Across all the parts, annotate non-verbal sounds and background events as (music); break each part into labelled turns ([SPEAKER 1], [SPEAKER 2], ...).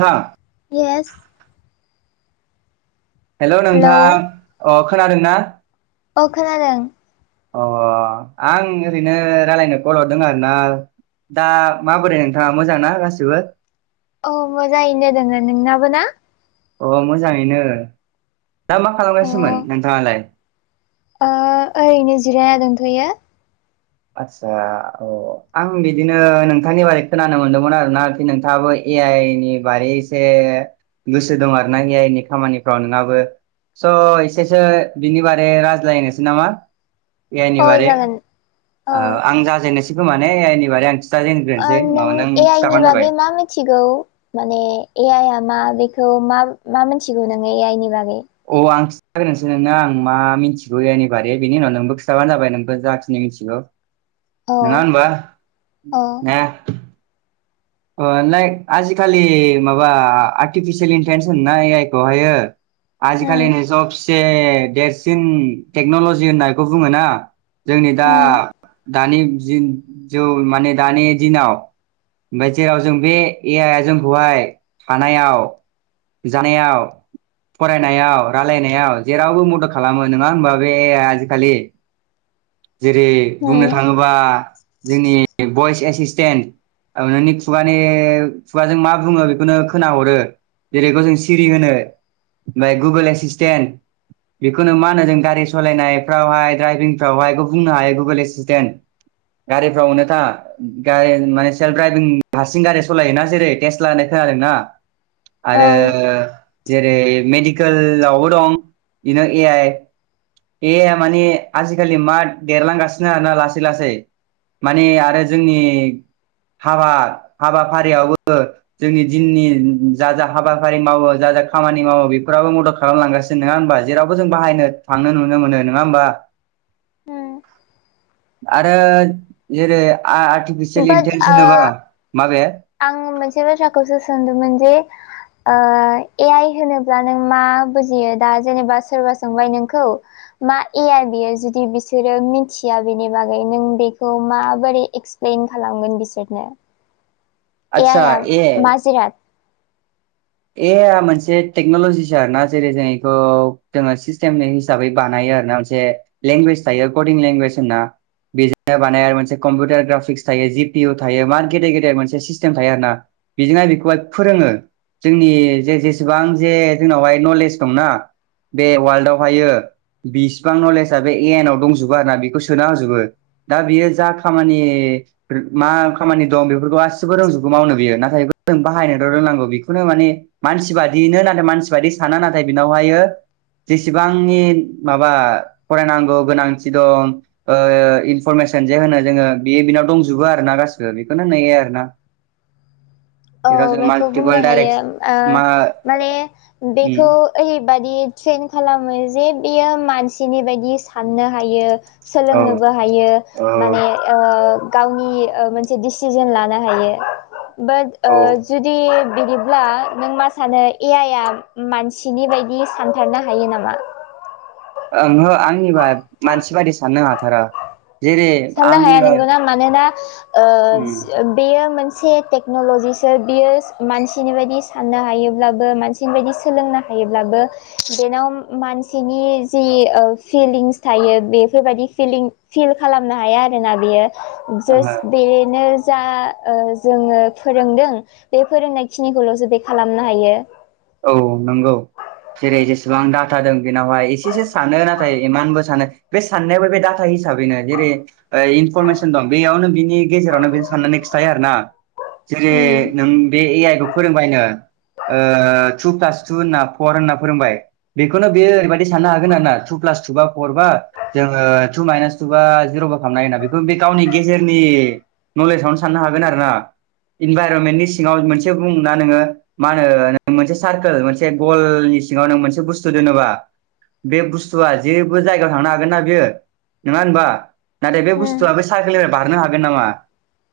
[SPEAKER 1] थां
[SPEAKER 2] इ एस
[SPEAKER 1] हेल'
[SPEAKER 2] हेलौ
[SPEAKER 1] नोंथां अ खोनादों ना?
[SPEAKER 2] औ खोनादों
[SPEAKER 1] अ आं ओरैनो रायलायनो कल हरदों आरो ना दा माबोरै नोंथाङा मोजां ना गासिबो
[SPEAKER 2] औ मोजाङैनो दोङो नोंनाबो ना
[SPEAKER 1] अ मोजाङैनो दा मा
[SPEAKER 2] अ
[SPEAKER 1] खालामनायसोमोन नोंथाङालाय
[SPEAKER 2] ओ ओरैनो जिरायना दोंथ'यो।
[SPEAKER 1] आच्चसा औ ओ आं बिदिनो नोंथांनि बारै खोनानो मोनदोंमोन आरोना आरोखि नोंथाङाबो ए आइ नि बारै एसे गोसो दं आरोना ए आइ नि खामानिफ्राव नोंनाबो स' एसेसो बिनि बारै रायज्लायनोसै नामा ए
[SPEAKER 2] औ
[SPEAKER 1] आइनि बारै
[SPEAKER 2] जागोन
[SPEAKER 1] औ आं जाजेननोसै खोमा ने ए आइनि बारै आं
[SPEAKER 2] ओ
[SPEAKER 1] खिथाजेनग्रोनोसै उनाव
[SPEAKER 2] नों ए आइ नि
[SPEAKER 1] खिथाबानो जाबाय
[SPEAKER 2] बागै मा मिथिगौ माने ए आइ आ मा? बेखौ मा मा मिथिगौ नोङो आइनि बागै?
[SPEAKER 1] औ आं (unintelligible) नोंना आं मा मिथिगौ ए आइनि बारै बिनि उनाव नोंबो खिथाबानो जाबाय नोंबो जाखिनि मिथिगौ।
[SPEAKER 2] औ
[SPEAKER 1] नङा होनबा
[SPEAKER 2] औ
[SPEAKER 1] ओ लाइक आजिखालि माबा आर्टिफिसियेल इन्टेन्सहोनो ना ए आइ खौ हायो।
[SPEAKER 2] उम
[SPEAKER 1] आजिखालिनि सबसे देरसिन टेक्न'लजि होननायखौ इखौ बुङो ना जोंनि दा
[SPEAKER 2] उम
[SPEAKER 1] दानि जि जौ माने दानि दिनाव ओमफाय जेराव जों बे ए आइया जोंखौहाय थानायाव जानायाव फरायनायाव रायलायनायाव जेरावबो मदद खालामो नङा हबा बे ए आइ या आजिखालि जेरै बुंनो
[SPEAKER 2] उम
[SPEAKER 1] थाङोबा जोंनि भइस एसिसटेन्ट नोंनि खुगानि खुगाजों मा बुङो बेखौनो खोनाहरो जेरै ग जों सिरि होनो ओमफाय गुगोल एसिसटेन्ट बेखौनो मा होनो जों गारि सालायनायफ्रावहाय ड्राइभिं फावहाय बुंनो हायो गुगोल एसिसटेन्ट गारिफ्राव अनोथा गारि माने सेल्फड्राइभिं हारसिं गारि सालाय जेरै टेस्ट लानाय खोनादों ना
[SPEAKER 2] औ
[SPEAKER 1] आरो जेरै मेडिकेलावबो दं बिनो ए आइ एया माने आजिखालि मा देरलांगासिनो आरोना लासै लासै माने आरो जोंनि हाबा - हाबाफारियावबो जोंनि दिननि जा जा हाबाफारि मावो जा जा खामानि मावो बेफोराबो मदद खालामलांगासिनो नंङा होमबा जेरावबो जों बाहायनो थांनो नुनो मोनो नंङा होमबा
[SPEAKER 2] उम
[SPEAKER 1] आरो जेरै आर्टिफिसियेल
[SPEAKER 2] बाट
[SPEAKER 1] इन्टेलिजेन्स
[SPEAKER 2] ओ
[SPEAKER 1] होनोबा माबे
[SPEAKER 2] आं मोनसे बाथ्राखौसो सोंदोंमोन जे ए आइ होनोब्ला नों मा बुजियो दा जेनेबा सोरबा सोंबाय नोंखौ मा एयार बियो जुदि बिसोरो मिथिया बेनि बागै नों बेखौ माबोरै एक्सप्लेन खालामगोन बिसोरनो ए
[SPEAKER 1] आदसा
[SPEAKER 2] आइ आ
[SPEAKER 1] ए
[SPEAKER 2] माजिराद
[SPEAKER 1] ए मोनसे टेक्न'लजिसो आर ना जेरै जों बेखौ जोंङो सिस्टेमनि हिसाबै बानाय मोनसे लेंवेज थायों लेंगुेज होनना बेजोंनो बानाय आरो मोनसे कम्पिउटार ग्राफिक्स थायो जि पिअ थायो मार गेदेर- गेदेर मोनसे सिस्टेम थायो आर ना बेजोंनो बेखौब फोरोंङो जोंनि जे जेसेबां जे जोंनावहाय नलेज दंना बे वालल्डआवहायो बिसिबां नलेजआ बे ए आइ नाव दंजोबो आरो ना बेखौ सोना होजोबो दा बियो जा खामानि मा खामानि दं बेफोरखौ गासिबो रोंजौगबो मावनो बियो नाथाय जों बाहायनो र' रोंनांगौ बेखौ खुनु माने मानसि बादियनो नाथाय मानसि बादि साना नाथाय बेनावहायो जेसेबांनि माबा फरायनांगौ गोनांथि दं इनफरमेसन सेनजाया होनो जोंङो बे बिनाव दंजोबो आरो ना गासिबो बेखौनो नेनाययो आरो ना
[SPEAKER 2] औ बेखौ बुंनो हायो
[SPEAKER 1] मा
[SPEAKER 2] माने
[SPEAKER 1] उम
[SPEAKER 2] बेखौ ओय बेबादि ट्रेन खालामो जे बियो मानसिनि बायदि साननो हायो ।
[SPEAKER 1] औ
[SPEAKER 2] सोलोंनोबो हायो
[SPEAKER 1] औ
[SPEAKER 2] माने ओ गावनि मोनसे डिसिजन लानो हायो बाट
[SPEAKER 1] औ
[SPEAKER 2] जुदि बिदिब्ला नों मा सानो ए आइआ मानसिनि बायदि सानथारनो हायो नामा?
[SPEAKER 1] ओंहो आंनिबा मानसि बादि साननो हाथारा जेरै
[SPEAKER 2] साननो हाया
[SPEAKER 1] आंङो
[SPEAKER 2] नंगौना मानोना ओ बेयो मोनसे मोनसे टेक्न'ल'जिसो बियो मानसिनि बायदि साननो हायोब्लाबो मानसिनि बायदि सोलोंनो हायो थायोब्लाबो बेनाव मानसिनि जि फिलिंस थायो बेफोर बायदि फिलिं फिल खालामनो हाया आरोना बियो जास
[SPEAKER 1] ओहो
[SPEAKER 2] बेनो जा जोंङो फोरोंदों बे फोरोंनाय खिनिखौल' जो बे खालामनो हायो ।
[SPEAKER 1] औ नंगौ जेरै जेसेबां डाटा दं बेनावहाय एसेसो सानो नाथाय इमानबो सानो बे साननायावबो बे डाटा हिसाबैनो जेरै इनफरमेसन दं बेयावनो बिनि गेजेरावनो बे साननानै खिथायो आरो ना जेरै
[SPEAKER 2] उम
[SPEAKER 1] नों बे ए आइ खौ फोरोंबायनो टु प्लास टु होनना फर होनना फोरोंबाय बेखौनो बेयो ओरैबायदि साननो हागोन आर ना टु प्लास टु बा फर बा जोंङो टु माइनास टु बा जिरबो खालामनो हायोना बेखौ बे गावनि गेजेरनि नलेजावनो साननो हागोन आरो ना इनभाइरनमेन्टनि सिङांव मोनसे बुंना नोंङो मा होनो मोनसे सारकोल मोनसे गलनि सिङांव नों मोनसे बुस्थु दोनोबा बे बुस्थुआ जेबो जायगायाव थांनो हागोन नना बेयो नंङा होनबा नाथाय बे
[SPEAKER 2] उम
[SPEAKER 1] बुस्थुआबो सारकेलनिफ्राय बारनो हागोन नामा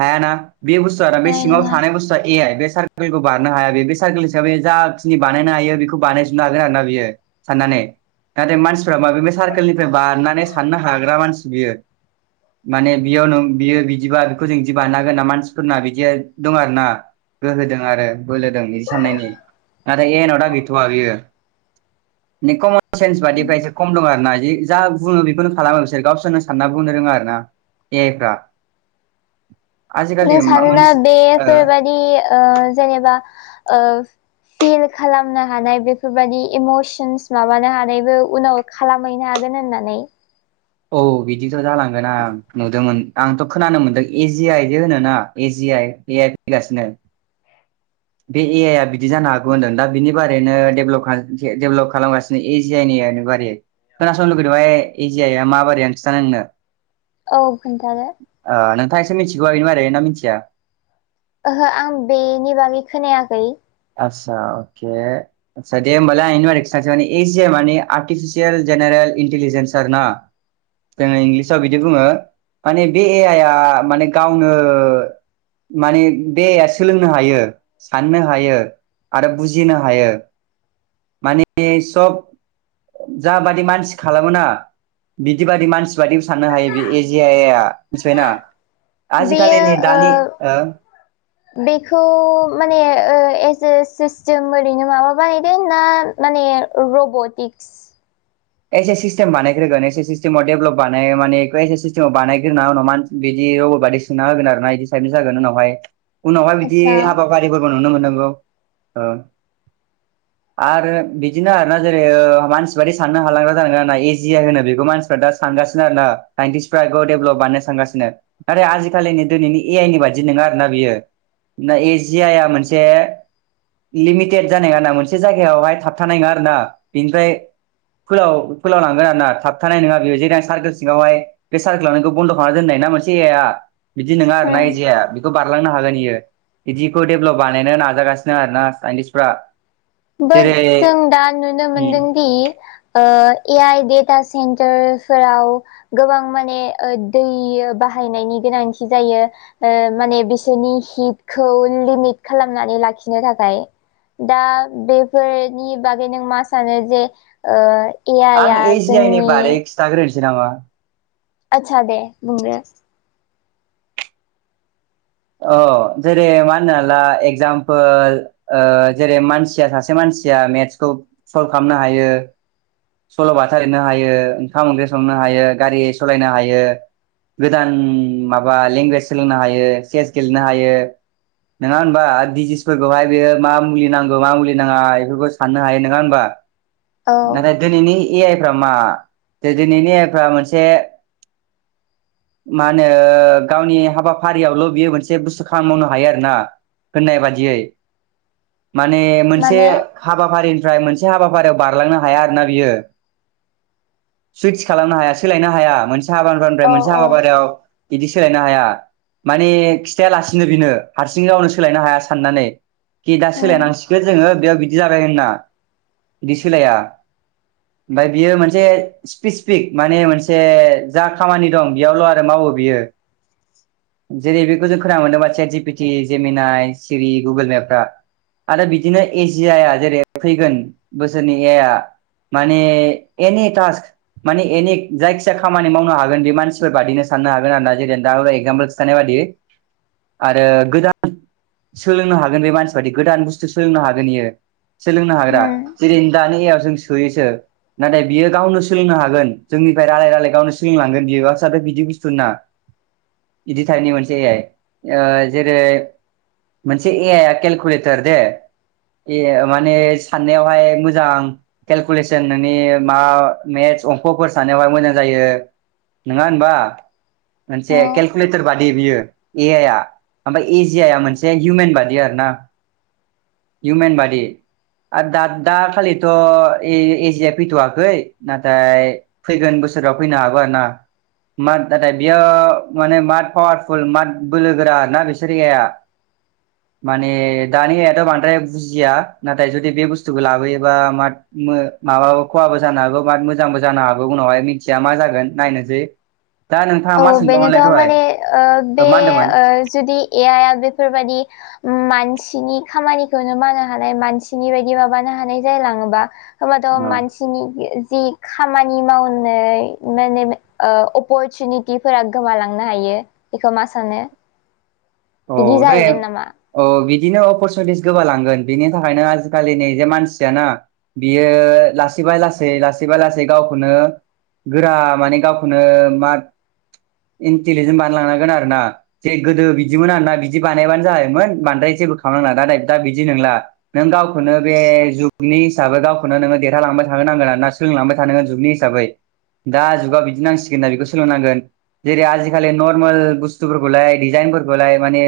[SPEAKER 1] हायाना बे बुस्थुआ आरो बे
[SPEAKER 2] हानाय
[SPEAKER 1] सिङांव
[SPEAKER 2] नङा
[SPEAKER 1] थानाय बुस्थुआ ए आइ बे सार्कोलखौ बारनो हाया बे सारकोल हिसाबै जा मसिनि बानायनो हायो बेखौ बानायजोबनो हागोन आरोना बियो साननानै नाथाय मानसिफ्रा माबेब सार्कोलनिफ्राय बारनानै साननो हाग्रा मानसि बियो माने बेयाव न बियो बिदिबा बेखौ जों बिदि बानो हागोन ना मानसिफोरना बिदि दं आरो ना गोहोदों आरो बोलोदों बिदि साननायनि आरो एनाव दा गैथवा बियो कमन सेन्स बादि एसे खम दं आरो ना जा बुङो बेखौनो खालामो बिसोर गावसोरनो सानना बुंनो रोङा आरो ना ए आइफ्रा (inaudible)
[SPEAKER 2] नों सानोना बेफोरबादि ओ जेनेबा ओ फिल खालामनो हानाय बेफोरबायदि इमसन्स माबानो हानायबो उनाव खालामहैनो हागोन हागोन होननानै
[SPEAKER 1] औ बिदिथ जालांगोन आं नुदोंमोन आंथ‌ खोनानो मोनदों एजि आइदि होनोना एजि आइ ए आइ फैगासिनो बे एयइआ बिदि जानो हागौ होनदों दा बिनि बारैनो डेभेलप डेभेलप खालामगासिनो एजियानि बारै खोनासंनो लुगैदोंबा एयजियाया मा बारैहाय खिथानो नोंनो
[SPEAKER 2] औ खोन्थादो
[SPEAKER 1] नै मिथिगौआ बेनि बागै ना मिथिया
[SPEAKER 2] ओहो आं बेनि बागै खोनायाखै
[SPEAKER 1] आतसा दे होनबा आं बेनि बागै खिनथानिसै एयइजिया आरतिफिचियेल जेनेरेल इन्टेलिजेनसार ना जोङो इंलिसाव बिदि बुङो माने बे ए आइआ माने गावनो माने देहाया सोलोंनो हायो साननो हायो आरो बुजिनो हायो माने सब जाबादि मानसि खालामो ना बिदिबादि मानसि बादि साननो हायो बे एजि आ आ मिथिबायना आजिखालि
[SPEAKER 2] बेयो
[SPEAKER 1] नै दानि
[SPEAKER 2] ओ बेखौ माने ओ सिस्टेम ओरैनो माबा बानायदों ना माने रबटिक्स
[SPEAKER 1] एसे सिस्टेम बानायग्रोगोन एसे सिस्टेमाव डेभेलप बानाय माने बेखौ एसे सिस्टेमाव बानायग्रोना उन मान बिदि सोना होगोन आरोना इदि साइदनि जागोन उनावहाय उनावहाय बिदि
[SPEAKER 2] आतसा
[SPEAKER 1] हाबाफारि नुनो मोननांगौ आरो बिदिनो आरोना जेरै मानसि साननो हालांग्रा जालांगोन आरोना ना इजिआय होनो बेखौ मानसिफ्राा सानगानो आरो ना साइनतिसफ्रा बेखौ देभलप बानायनो सानगासिनो नाथाय आजिखालिनि दिनैनि ए आइ नि बादि नङा आरोना बियो ना एज आइआ मोनसे लिमिटेड जानाय नङा ना मोनसे जायगायावहाय थाबथानाय नङा आरो ना बेनिफ्राय फोलाव फोलाव लांगोन आरोना थाबथानाय नङा बेयो जेर सारकोल सिङावहाय बे सारकोल लांनायखौ बन्द खालामना दोनदों नाय ना मोनसे बिदि नङा आरोना
[SPEAKER 2] उम
[SPEAKER 1] जाया खौ बारलांनो हागोन इयो बिदिखौ डेभेलप बानायनो नाजागासिनो आरोना साइन्टिस्टफ्रा
[SPEAKER 2] बो
[SPEAKER 1] जेरै
[SPEAKER 2] जों दा नुनो मोनदों
[SPEAKER 1] उम
[SPEAKER 2] दि ओ ए आइ डेटा सेन्टारफोराव गोबां माने दै बाहाय नायनि गोनांथि जायो ओ माने बिसोरनि हितखौ लिमिट खालामनानै लाखि लाखिनो थाखाय दा बेफोरनि बागै नों मा सानो जे ओ ए आइ
[SPEAKER 1] आं
[SPEAKER 2] आ
[SPEAKER 1] एज आइ नि
[SPEAKER 2] जोंनि
[SPEAKER 1] बारै खिथाग्रोनोसै नामा
[SPEAKER 2] आतसा दे बुं दे
[SPEAKER 1] अ जेरै मा होनो ला एगजामपोल ओ जेरै मानसिया सासे मानसि मानसिया मेथ्सखौ सल्भ खालामनो हायो सलबाथा लिरनो हायो ओंखाम ओंख्रि संनो हायो गारि सालायनो हायो गोदान माबा लेंगुवेज सोलोंनो हायो चेस गेलेनो हायो नङा होनबा डिजिसफोरखौहाय बेयो मा मुलि नांगौ मा मुलि नाङा बेफोरखौ साननो हायो नङा होनबा
[SPEAKER 2] औ
[SPEAKER 1] नाथाय दिनैनि ए आइफ्रा मा दिनैनि एआइफ्रा मोनसे मा ओनो गावनि हाबाफारियावल'। बियो मोनसे बुस्थु खामानि मावनो हायो आरोना होननाय बादियै। माने मोनसे
[SPEAKER 2] माने
[SPEAKER 1] हाबाफारिनिफ्राय मोनसे हाबाफारियाव बारलांनो हाया आरोना बियो। सुइदस खालामनो हाया सोलायनो हाया मोनसे। (unintelligible) मोनसे
[SPEAKER 2] औ औ
[SPEAKER 1] हाबाफारियाव इदि सोलायनो हाया। माने खिथायालासिनो बेनो हारसिं गावनो सोलायनो हाया साननानै। कि दा
[SPEAKER 2] उम
[SPEAKER 1] सोलायनांसिगोन जोङो बेयाव बिदि जाबाय होनना बिदि सोलाया। ओमफाय बियो मोनसे स्पेसिफिक माने मोनसे जा खामानि दं बेयावल' आरो मावो। बियो। जेरै बेखौ जों खोनानो मोनदों मानसिया जि पिटि जेमिनानाय सिरि गुगोल मेपफ्रा। आरो बिदिनो एजि आइआ जेरै फैगोन बोसोरनि ए इआ। माने एनि टास्क माने एनि जायखिजाया खामानि मावनो हागोन बे मानसिफोर बादिनो सा--। साननो हागोन जेरै एगजापोलस थानाय बाददि। आरो गोदान सोलोंनो हागोन बे मानसि बादि गोदान बुस्थु सोलोंनो हागोन इयो। सोलोंनो हाग्रा
[SPEAKER 2] उम
[SPEAKER 1] जिरिं दानि ओ। जों सोयोसो नाथाय बियो गावनो सोलोंनो हागोन जोंनिफ्राय रायलाय रायलाय गावनो सिलोंलांगोन बियो। बिदि बुस्थुनना इदिथारनि मोनसे ओ जेरै। मोनसे ए आइ आ केलकुलेटार दे। ए माने साननायावहाय मोजां केलकुलेसन नोंनि मा मेद। अंक'फोर साननायाव बांङाय मोजां जायो नोंङा ओनबा मोनसे
[SPEAKER 2] औ
[SPEAKER 1] केलक--। कुलेटर बादि बियो ए आइ आ ओमफाय एजियाया मोनसे इउमेन बादि आरोना। इउमेन बाडि। आरो दाद दा खालिथ' ए एजिया फैथ'वाखै नाथाय फैगोनबो। बोसोराव फैनो हागौ आरो ना मा दाथाय बियो। माने माद पावारफुल माट बोलो गोरा ना बिसोरियाया। माने दानियाएद' बांद्राय बुजिया नाथाय जुदि बे बुस्थुखो लाबोयोबा माद। मो माबाबो खहाबो जानो हागौ बा मोजांबो जानो हागौ उनावहाय मिथिया मा जागोन नायनोसै। दा नोंथाङा
[SPEAKER 2] औ
[SPEAKER 1] मा सोंगोमोनलाय।
[SPEAKER 2] बेनोथ' माने ओ बे ओ जुदि एआइ आ बेफोरबायदि ओम मान--। मानसिनि खामानिखौनो मावनो हानाय मानसिनि बायदि माबानो हानाय जालाङोबा। होमबाथ' मानसिनि गि जि। खामानि मावनोय माने ओ अपरसुनि--। बिफोरा गोमालांनो हायो बिखो मा सानो।
[SPEAKER 1] औ
[SPEAKER 2] बिदि
[SPEAKER 1] दे
[SPEAKER 2] जाहैगोन नामा।
[SPEAKER 1] औ बिदिनो अपरसुनिटिस गोबालांगोन बिनि थाखायनो आजिखालि नि जे मानसियाना। बियो लासैबाय लासै लासैबा लासै गावखौनो। गोरा माने गावखौनो माद--। इन्टिलिजेन बानायलांनांगोन आरो ना जे गोदो बिद--। बिदिमोन आरोना बिदि बानायबानो जायोमोन बांद्राय जेबो खालामनांला दा नायद दा बिदि नोंला नों गावखौनो बे। ए जुगनिहासाबै गावखौनो नोङो देरहालांबाय थानो नांगोन आरोना ना सोलोंलांबाय थानोा जुगनि हिसाबै। दा जुगा बिदि नांसिगोनना बेखौ सोलोंनांगोन। जेरै आजिखालि नर्मेल बुस्थुफोरखौलाय डिजाइनफोरख--। खौलाय माने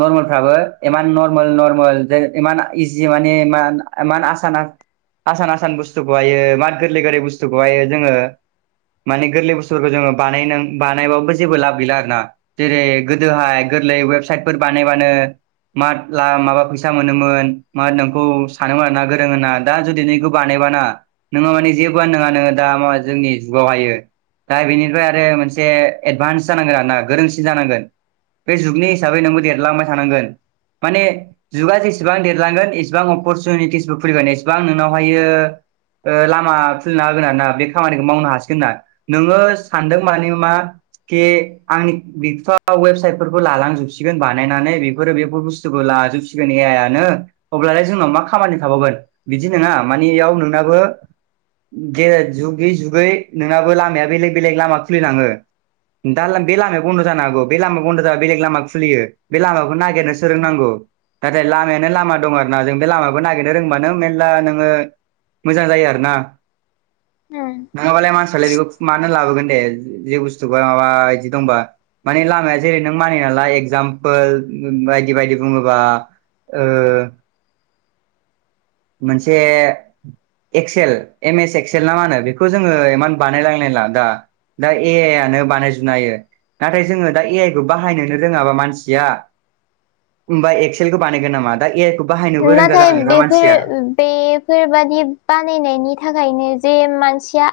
[SPEAKER 1] नर्मेलफ्राबो एमान नर्मेल नर्मेल जे एमान इजि माने मा। एमान आसान आसान बुस्थुखौहायो मान गोरलै गोरलै बुस्तुखौहायो जोङो। माने गोरलै बुसथोफोरखो जोङो बानायनो बानायबाबो जेबो लाब गैला आरो ना जेरै गोदोहाय। गोरलै वेबसाइटफोर बानायबानो। मारग ला माबा फैसा मोनोमोन मा नोंखौ सानोमोन आरोना गोरों होनना दा जुदि नैखो बानायाव--। बाना नोङो माने जेबोआनो नोङानो दा मा जोंनि जुगाव हायो। दा बेनिफ्राय आरो मोनसे एडभान्स जानांगोन आरोना गोरोंसिन जानांगोन। बे जुगनि हिसाबै नोंबो देरलांबाय थानांगोन। माने जुगा जेसेबां देरलांगोन एसेबां अपरसुनिटिसबो फैगोन एसेबां नोंनाव हायो ओ लामा खुलिना होगोन ना बे खामानिखौ मावनो हासिगोन नोङो सानदों माने मा के आंनि (unintelligible) बिफा वेबसाइट फोरखौ लालांजोबसिगोन बानायनानै बेफोरो बेफोर बुस्थुखौ लाजोबसिगोन ए आइनो अब्लालाय जोंनाव मा खामानि थावगोन बिदि नङा मानियाव नोंनाबो जेरै जुगै जुगै नोंनाबो लामाया बेलेग बेलेग लामा खुलिलाङो दा बेलामै बन्द' जानो हागौ बे लाम बन्द जाबा बेलेग लामा खुलियो बे लामाखौ नागिरनो रोंनांगौ नाथाय लामायानो लामा दं आरो ना जों बे लामाखौ नागिरनो रोंबानो मेरला नोङो मोजां जायो आरो ना नङाबालाय मानसियालाय बेखौ मानो लाबोगोन ए जे बुस्थु माबा बिदि दंबा माने लामाया जेरै नों मानिना ला एगजामपोल बायदि बायदि बुङोबा ओ मोनसे एक्सेल एम एस एक्सेल ना मा होनो बेखौ जोङो इमान बानायलायलायला दा दा ए आइ आनो बानायजोबनो हायो। नाथाय जोङो दा ए आइ खौ बाहायनोनो रोङाबा मानसिया होमबा एक्सेलखौ बानायगोन नामा दा बाहायनोबो रोंगा
[SPEAKER 2] नाथाय
[SPEAKER 1] जानांगोन ना
[SPEAKER 2] बेफोर
[SPEAKER 1] मानसिया
[SPEAKER 2] बेफोरबादि बानायनायनि थाखायनो जे मानसिया